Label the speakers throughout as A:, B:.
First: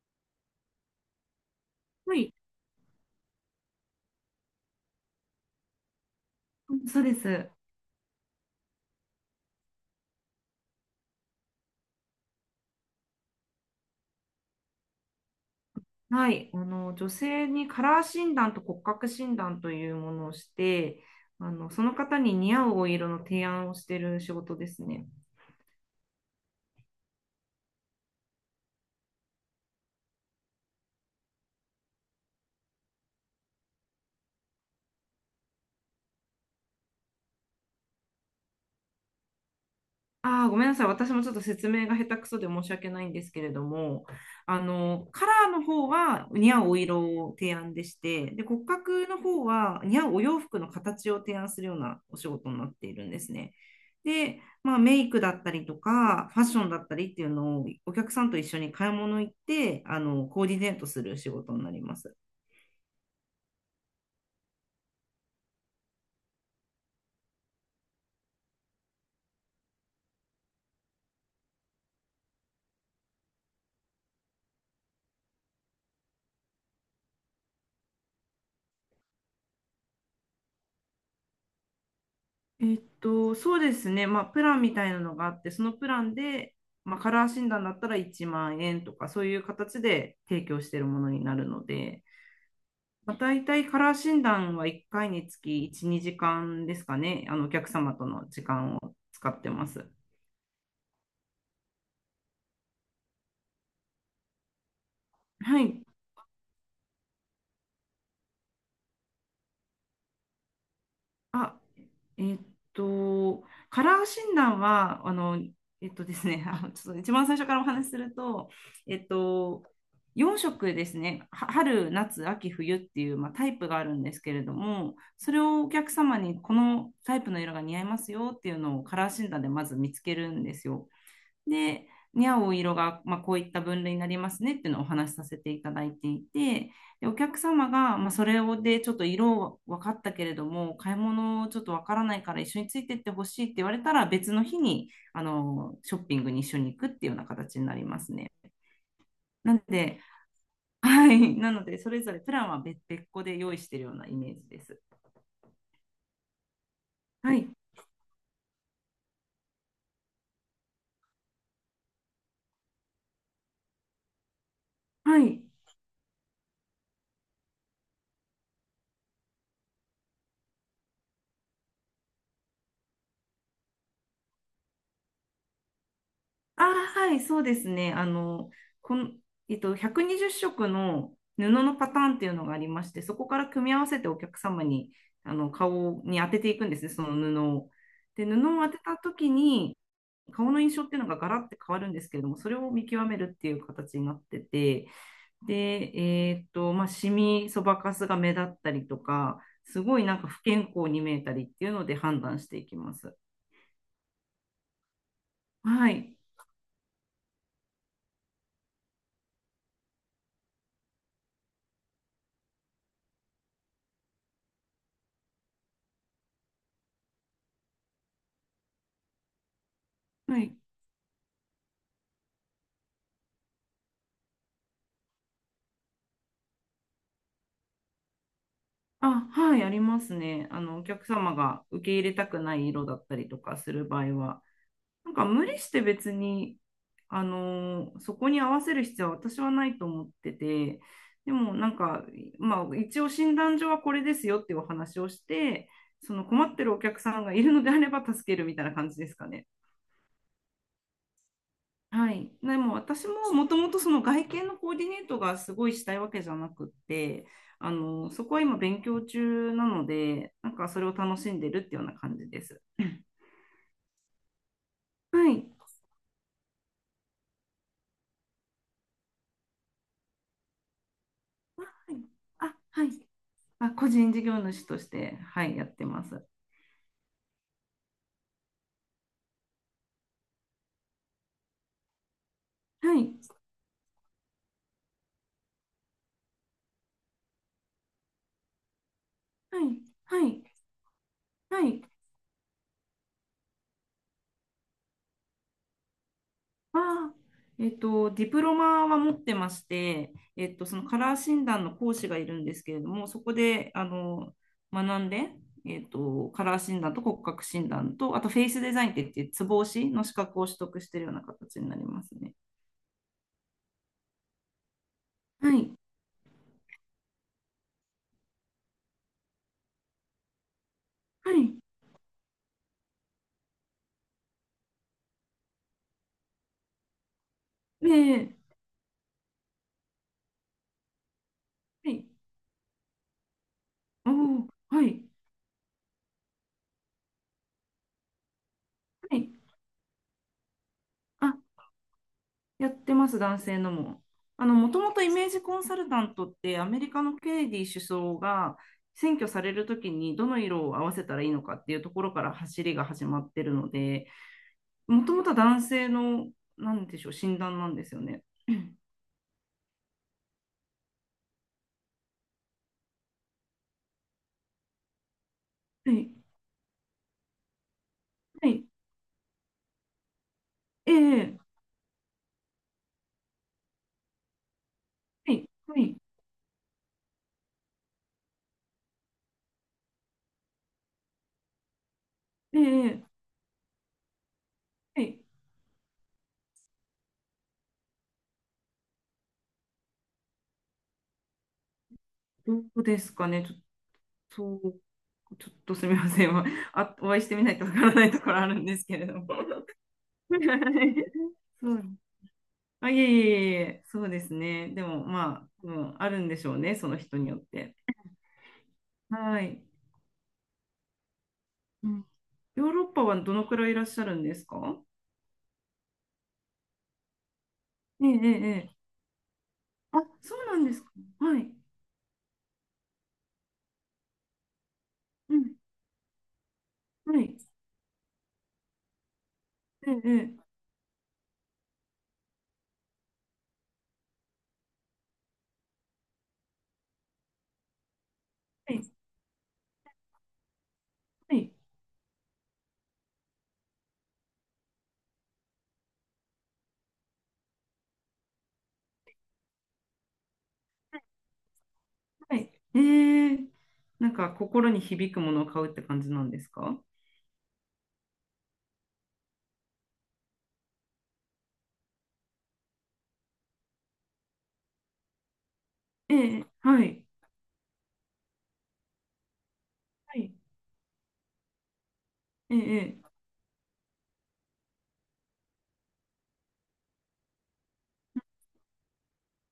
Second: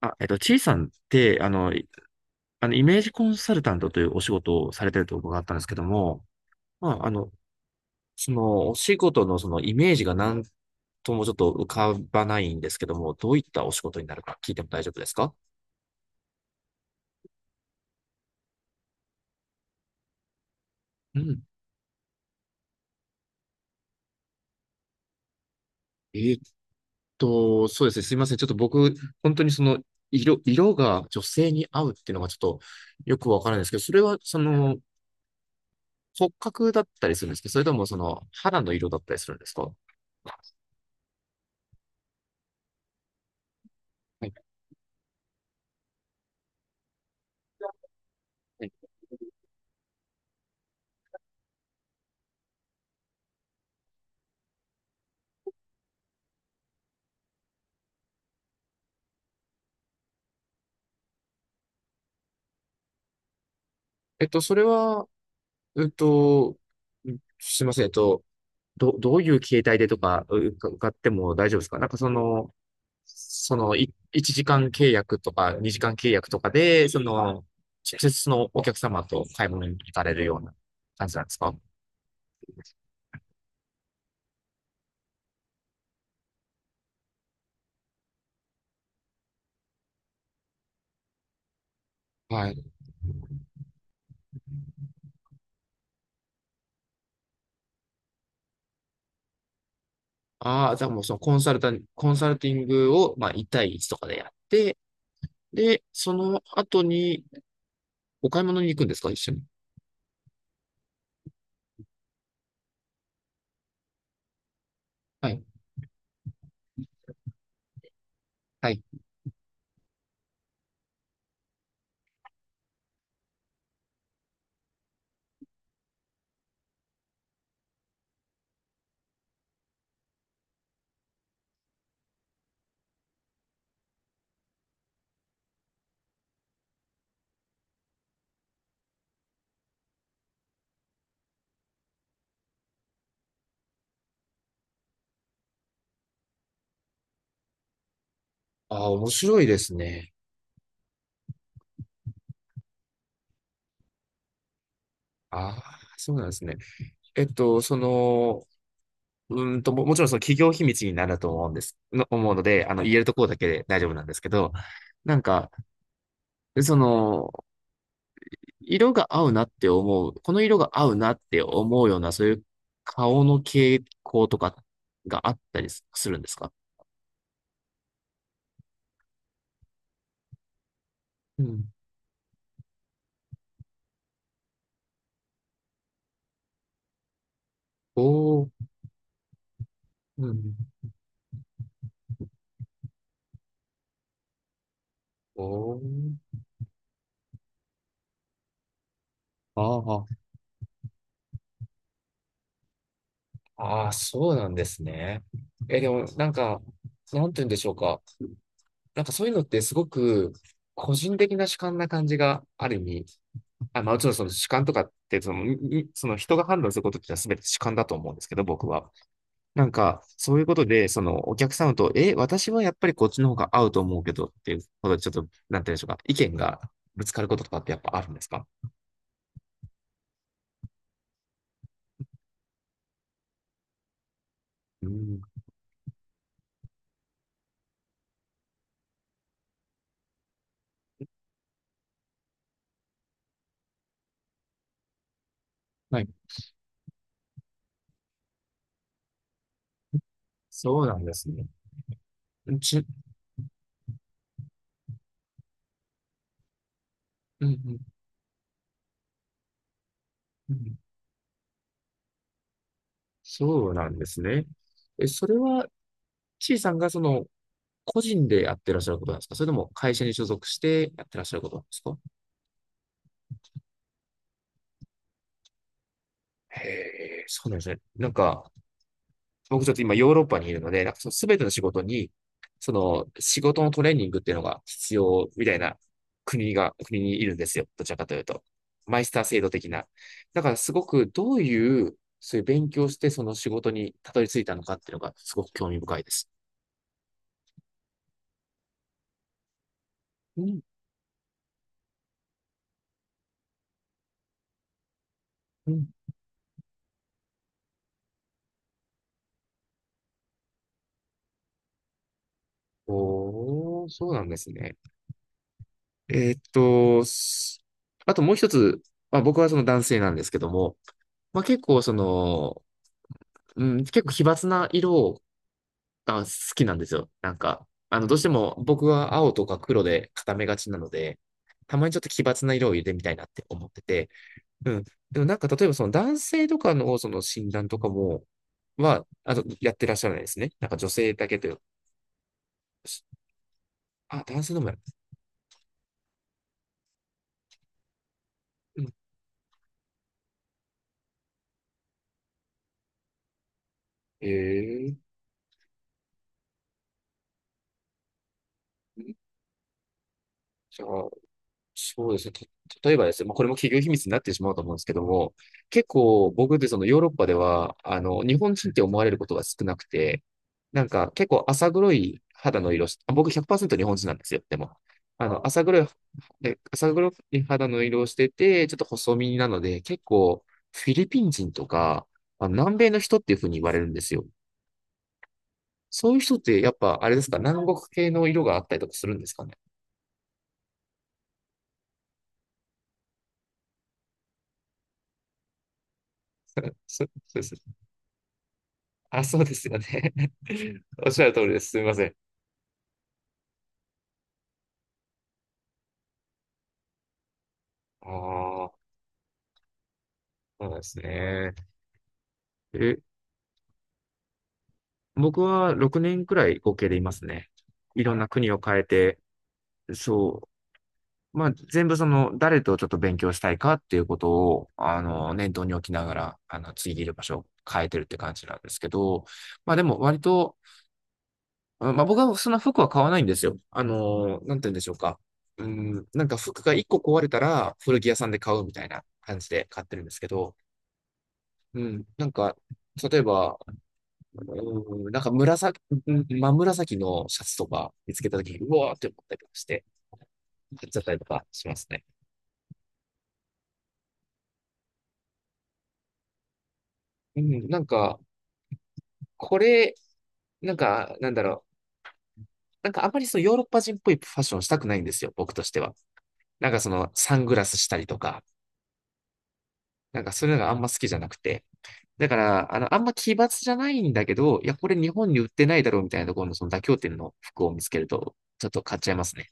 A: ちいさんって、
B: はい、
A: イメージコンサルタントというお仕事をされてると伺ったんですけども、ま
B: そう
A: あ、あ
B: で
A: の、
B: す。
A: その、お仕事のそのイメージがなんともちょっと浮かばないんですけども、どういったお仕事になるか聞いても大丈夫ですか？
B: はい、女性にカラー診断と骨格診断というものをして、
A: うん。
B: その方に似合うお色の提案をしている仕事ですね。
A: えーっそうですね。すいません。ちょっと僕、本当にその、色が女性に合うっていうのがちょっとよくわからないんですけど、それは、その、骨格だったりするんですけど、それともその、肌の色だったりするんですか？は
B: ああ、ごめんなさい。私もちょっと説明が下手くそで申し訳ないんですけれども、
A: い。
B: カラーの方は似合うお色を提案でして、で、骨
A: はい。
B: 格の方は似合うお洋服の形を提案するようなお仕事になっているんですね。で、まあ、メイクだったりとか、ファッションだったりっていうのをお客さんと一緒に買い物行って、コーディネートする仕事になります。
A: それは、えっと、すいません。どういう形態でとか、か伺っても大丈夫ですか？なんかその、1時間契約とか、2時間契約とかで、その、直接そのお客様と買い物に行かれるような感じなんですか？
B: そうですね。まあ、プランみたいなのがあって、そのプランで、まあ、カラー診断だったら1万円とか、そういう形で提供しているものになるので、
A: はい。
B: まあ、大体カラー診断は1回につき1、2時間ですかね。お客様との時間を使ってます。
A: ああ、じゃあもうそのコンサルティングを、まあ、1対1とかでやって、
B: はい。
A: で、その後にお買い物に行くんですか、一緒に？
B: あ、えっと、カラー診断は、あ
A: は
B: の、
A: い。
B: えっとですね、ちょっと一番最初からお話しすると、
A: はい。
B: えっと、4色ですね、は春、夏、秋、冬っていう、まあ、タイプがあるんですけれども、それをお客様にこのタイプの色が似合いますよっていうのをカラー診断でまず見つけるんですよ。で、に合お色が、まあ、こういった分類になりますねっていうのをお話しさせていただいていて、でお客様が、まあ、それをでちょっと色分かったけれども、買い物ちょっと分からないから一緒についてってほしいって言われたら、別の日にショッピングに一緒に行くっていうような形になりますね。
A: ああ、面白い
B: な
A: で
B: の
A: す
B: で、
A: ね。
B: はい、なので、それぞれプランは別別個で用意しているようなイメージです。
A: ああ、そうなんですね。えっ
B: はい、
A: と、その、もちろんその企業秘密になると思うんです、の、思うので、あの、言えるところだけで大丈夫なんですけど、な
B: は
A: ん
B: い。
A: か、その、色が合うなって思う、この色が合うなって思うような、そういう顔の傾向とかがあったりするんですか？
B: ああ、はい、そうですね。あの、この、えっと、120色の
A: う
B: 布
A: ん。
B: のパターンっていうのがありまして、そこから組み合わせてお客様に、顔に当てていくんですね、その布を。で、布
A: おー、
B: を当てた時に、
A: う
B: 顔の
A: ん。
B: 印象っていうのがガラッて変わるんですけれども、それを見極めるっていう形になってて、
A: お
B: で、
A: ー、
B: まあ、シミ、そばかすが目立ったりとか、すごい
A: あ
B: なんか不健康に見えたりっていうので判断していきます。
A: ああ、そうなんですね。え、で
B: は
A: も、
B: い。
A: なんか、なんて言うんでしょうか。なんかそういうのってすごく個人的な主観な感じがある意味、あ、まあもちろんその主観とかってその、にその人が判断することってのは全て主観だと思うんですけど、僕は。なんかそ
B: は
A: ういうこ
B: い
A: とで、そのお客様と、え、私はやっぱりこっちの方が合うと思うけどっていうことで、ちょっと、なんて言うんでしょうか、意見がぶつかることとかってやっぱあるんですか？
B: あ、はい、ありますね。お客様が受け入れたくない色だったりとかする場合は、
A: う
B: なん
A: ん。
B: か無理して別に、そこに合わせる必要は私はないと思ってて、でもなんか、まあ、一応診断書はこれですよっていうお話をして、
A: はい。
B: その困ってるお客さんがいるのであれば助けるみたいな感じですかね。
A: そうなんですね。
B: はい。でも
A: ち、う
B: 私ももともとその外見のコーディネートがすごいしたいわけじゃなくって、
A: んうん、
B: そこは今勉強中なので、な
A: う
B: んか
A: ん。
B: それを楽しんでるっていうような感じです。
A: そうなんですね。え、そ
B: は
A: れ
B: い。
A: は、ちいさんがその、個人でやってらっしゃることなんですか、それとも会社に所属してやってらっしゃることなん
B: は
A: ですか？
B: いあ、はい。あ、個人事業主として、はい、やってます。
A: へえ、そうなんですね。なんか、僕ちょっと今ヨーロッパにいるので、なんかその全ての仕事に、そ
B: は
A: の
B: い。
A: 仕事のトレーニングっていうのが必要みたいな国にいるんですよ。どちらかというと。マイスター制度
B: は
A: 的
B: い。
A: な。
B: は
A: だ
B: い。
A: からすごくどう
B: は
A: い
B: い。
A: う、そういう勉強してその仕事にたどり着いたのかっていうのがすごく興味深いです。
B: ああ、ディプロマは持ってまして、
A: うん、
B: そのカラー診断の講師がいるんですけれども、そこで、学んで、
A: うん。
B: カラー診断と骨格診断と、あとフェイスデザインって言って、ツボ押しの資格を取得しているような形になりますね。
A: おー、そうなんですね。
B: はい。
A: えーっと、すあともう一つ、まあ、僕はその男性なんですけども、
B: は
A: まあ、
B: い。
A: 結構その、うん、結構奇抜な色が好きなんですよ。なんか、あの、どうして
B: で、
A: も僕は青とか黒で固めがちなので、たま
B: は
A: にちょっ
B: い。
A: と奇抜な色を入れてみたいなって思ってて、
B: おお、
A: うん。
B: はい。
A: でもなんか例えばその男性とかのその診断とかも、
B: はい。
A: あの、やってらっしゃらないですね。なんか女性だけという。
B: やってます、男性のも。
A: あ、男性のも
B: も
A: やる。
B: ともとイメージコンサルタントってアメリカのケネディ首相が
A: うん。
B: 選挙されるときにどの色を合わせたらいいのかっていうところから走りが始まってるので、
A: え
B: も
A: え、
B: ともとは男性の、なんでしょう、診断なんですよね。
A: じゃあ、そうですね。例えばですね、まあ、これも企業秘密になってしまうと思うんですけども、結
B: はい、
A: 構僕ってそのヨーロッパでは、あの、日
B: は
A: 本
B: い、
A: 人って思われることが少なくて、なん
B: え
A: か結
B: え、
A: 構浅黒い肌の色し、あ、僕100%日本人なんですよ、でも。あ
B: はい、
A: の、浅
B: は
A: 黒い、
B: い、
A: で浅黒い肌の色をしてて、ちょっと細身なので、結構フィリピン人とか、あの
B: え
A: 南米の
B: え、
A: 人っていうふうに言われるんですよ。
B: はい、
A: そういう人ってやっぱあれですか、南国系の色があったりとかするんですかね？
B: どうですかね、と、ちょっと、すみません、あ、
A: そ
B: お
A: うそう
B: 会いして
A: で
B: みないと
A: す
B: わからないところあるんですけれど
A: あ、
B: も。
A: そうですよね。
B: は い
A: おっしゃる通りです。
B: そ
A: す
B: う
A: みません。
B: あ、いえいえいえ、そうですね。でも、まあ、うん、あるんでしょうね、その人によって。
A: ああ、
B: はい。
A: そうなんですね。
B: うん、ヨーロッ
A: え、
B: パはどのくらいいらっしゃるんですか？
A: 僕は6年くらい合計でいますね。い
B: ええ、
A: ろんな
B: ええ、え
A: 国を
B: え
A: 変えて、
B: あ、そう
A: そ
B: なんですか。
A: う。
B: は
A: ま
B: い。
A: あ、全部その、誰とちょっと勉強したいかっていうことを、あの、
B: う
A: 念
B: ん、
A: 頭に置きながら、あの、次いる
B: は
A: 場
B: い。
A: 所を変えてるって感じなんですけど、まあで
B: え
A: も割
B: え、
A: と、まあ僕はそんな服は買わないんですよ。あの、なんて言うんでしょうか。うん、なんか服が1個壊れたら古着屋さんで買うみ
B: ええは
A: たい
B: い、
A: な感じで買ってるんですけど、
B: はい、
A: うん。なんか、例えば、うん、なんか紫、うん、真紫のシャツとか見つけたときに、うわーって思ったりとかして、買っちゃったりとかしますね。
B: はい。ええ、なんか心に響くものを買うって感じなんですか？
A: うん。なんか、これ、なんか、なんだろう。なんかあんまりそのヨーロッパ人っぽいファッションしたくないんですよ、僕としては。
B: ええ、
A: なんか
B: は
A: そ
B: い。
A: のサングラスしたりとか、
B: は
A: なんか
B: い。
A: そういうのがあんま好きじゃなくて。だか
B: え
A: ら、あの、あ
B: え、
A: んま奇抜じゃないんだけど、いや、これ日本に売ってないだろうみたいなところのその妥協点の服を見つけると、ちょっと買っちゃいますね。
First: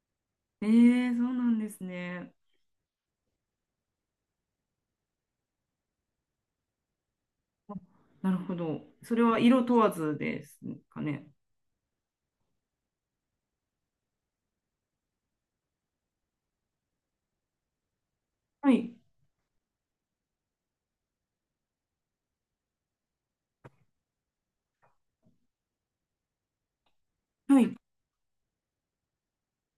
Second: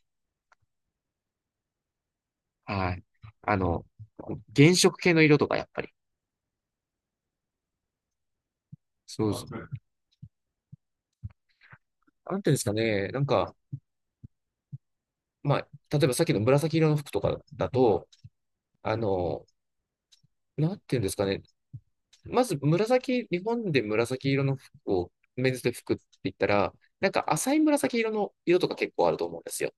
B: ええ、ええそうなんですね。
A: はい。あの、原色系の色とか、やっぱり。
B: なるほど。それ
A: そう
B: は
A: そ
B: 色
A: う
B: 問わずですかね？
A: なんていうんですかね。なんか、まあ、例えばさっきの紫色の服とかだと、
B: はい、
A: あの、なんていうんですかね。まず紫、日本で紫色の服を、メンズで服って言ったら、なんか浅い
B: はい。
A: 紫色の色とか結構あると思うんですよ。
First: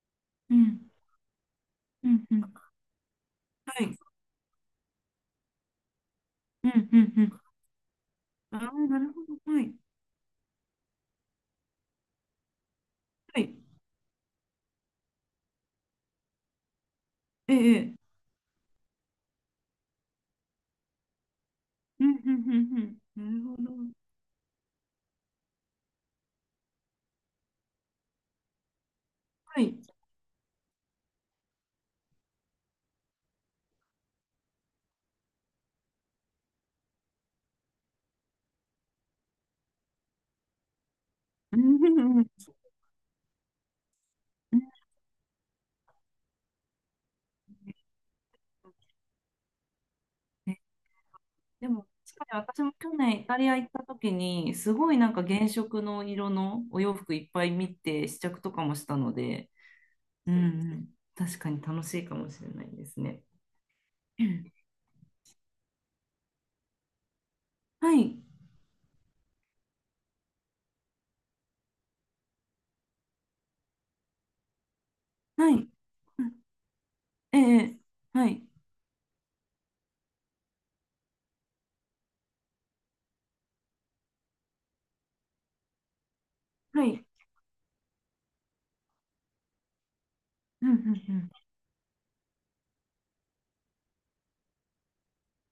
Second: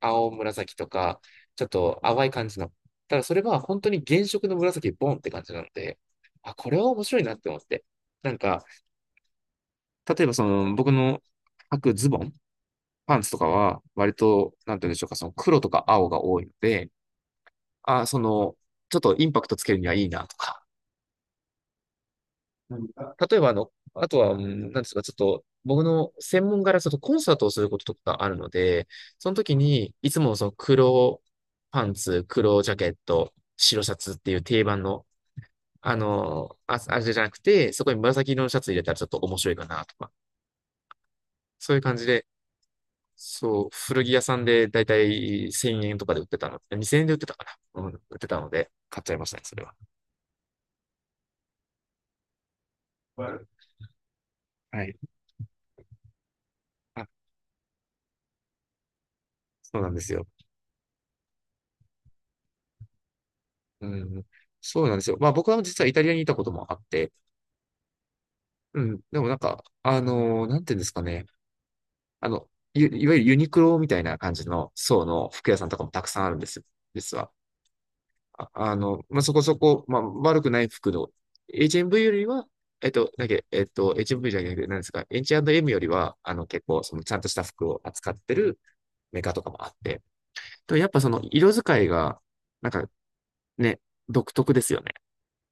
A: 青
B: う
A: 紫と
B: ん、
A: か、ちょっと
B: うん、
A: 淡い
B: う
A: 感
B: ん。
A: じの。ただそれは本
B: は
A: 当
B: い。
A: に原色の紫ボンって感じなので、あ、
B: う
A: これは
B: んう
A: 面白いなっ
B: ん
A: て思って。なん
B: うん。
A: か、
B: ああ、なるほど。はい。
A: 例えばその、僕の履くズボン。パンツと
B: は
A: か
B: い。
A: は、割と、なんて言うんでしょうか、その黒とか青が多いので、
B: ええ。
A: あー、
B: ええ
A: その、ちょっとインパクトつけるにはいいなとか。
B: うんうんう
A: うん、
B: んう
A: 例え
B: ん。
A: ば、
B: な
A: あ
B: るほど。
A: の、あとは、うん、なんですか、ちょっと、僕の専門柄、ちょっとコンサートをすることとかあるので、その時
B: はい。
A: に、いつもその黒パンツ、黒ジャケット、白シャツっていう定番の、あれじゃなくて、そこに紫色のシャツ入れたらちょっと面白いかなとか、
B: うん
A: そういう
B: う
A: 感じ
B: んう
A: で、
B: ん。
A: そう、古着屋さん
B: うん
A: でだいたい1000円とかで売ってたの。2000円で売ってたかな。うん、売ってたので、買っちゃいましたね、それは。
B: ね。でも、確かに私も去年イ
A: は
B: タリア行った時に、すごいな
A: い。
B: んか原色の色のお洋
A: あ、
B: 服いっぱい見て試着とかもしたので、
A: そうなんですよ。
B: うんうん、確かに楽しいかもしれないですね。
A: う
B: う
A: ん。
B: ん
A: そうなんですよ。まあ僕は実はイタリアにいたこともあって、
B: はい、
A: うん。でもなんか、あのー、なんていうんですかね。あの、いわゆるユニクロみたいな感じの層の
B: は
A: 服屋さ
B: い、
A: んとかもたくさ
B: う
A: んあるん
B: ん
A: ですよ。実は。
B: ええ、はい、
A: あ、あの、まあ、そこそこ、まあ、悪くない服の、HMV よりは、えっと、だけ、えっと、HMV じゃなくて、何ですか、H&M よりは、あの、結構、
B: は
A: その、
B: い、
A: ちゃんとした服を扱ってるメーカーとかもあって、
B: うんう
A: と、やっぱその、
B: ん
A: 色使いが、なんかね、独特ですよね。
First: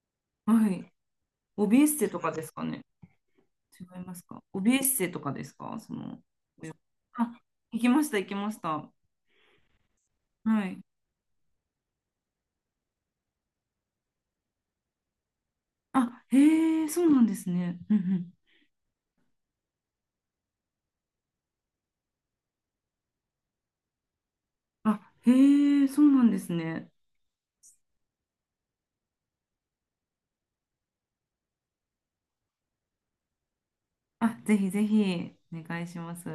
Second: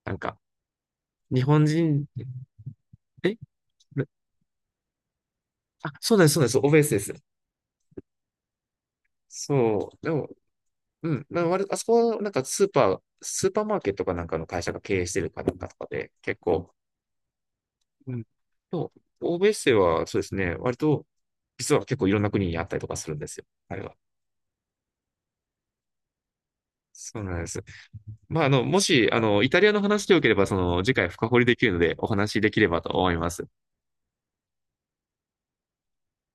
A: なんか、
B: うん、はい。
A: 日本
B: オビエス
A: 人、
B: テとかですかね？
A: え
B: 違いますかオビエッセとかですか
A: あ、
B: その？
A: そうなんです、オベースです。
B: あ、行きました、行きました。
A: そう、でも、
B: はい。
A: うん、なんか割とあそこは、なんか、スーパーマーケットかなんかの会社が経営してるかなんかとかで、
B: あ、
A: 結構、
B: へえ、そうなんですね。う
A: うん。
B: ん
A: と、欧米生はそうですね、割と、実は結構いろんな国にあったりとかするんですよ、あれは。
B: うん。あ、へえ、そうなんですね。
A: そうなんです。もし、あの、イタリアの話でよければ、その、次回深掘りできるので、お話しできればと思います。
B: あ、ぜひぜひ、お願いします。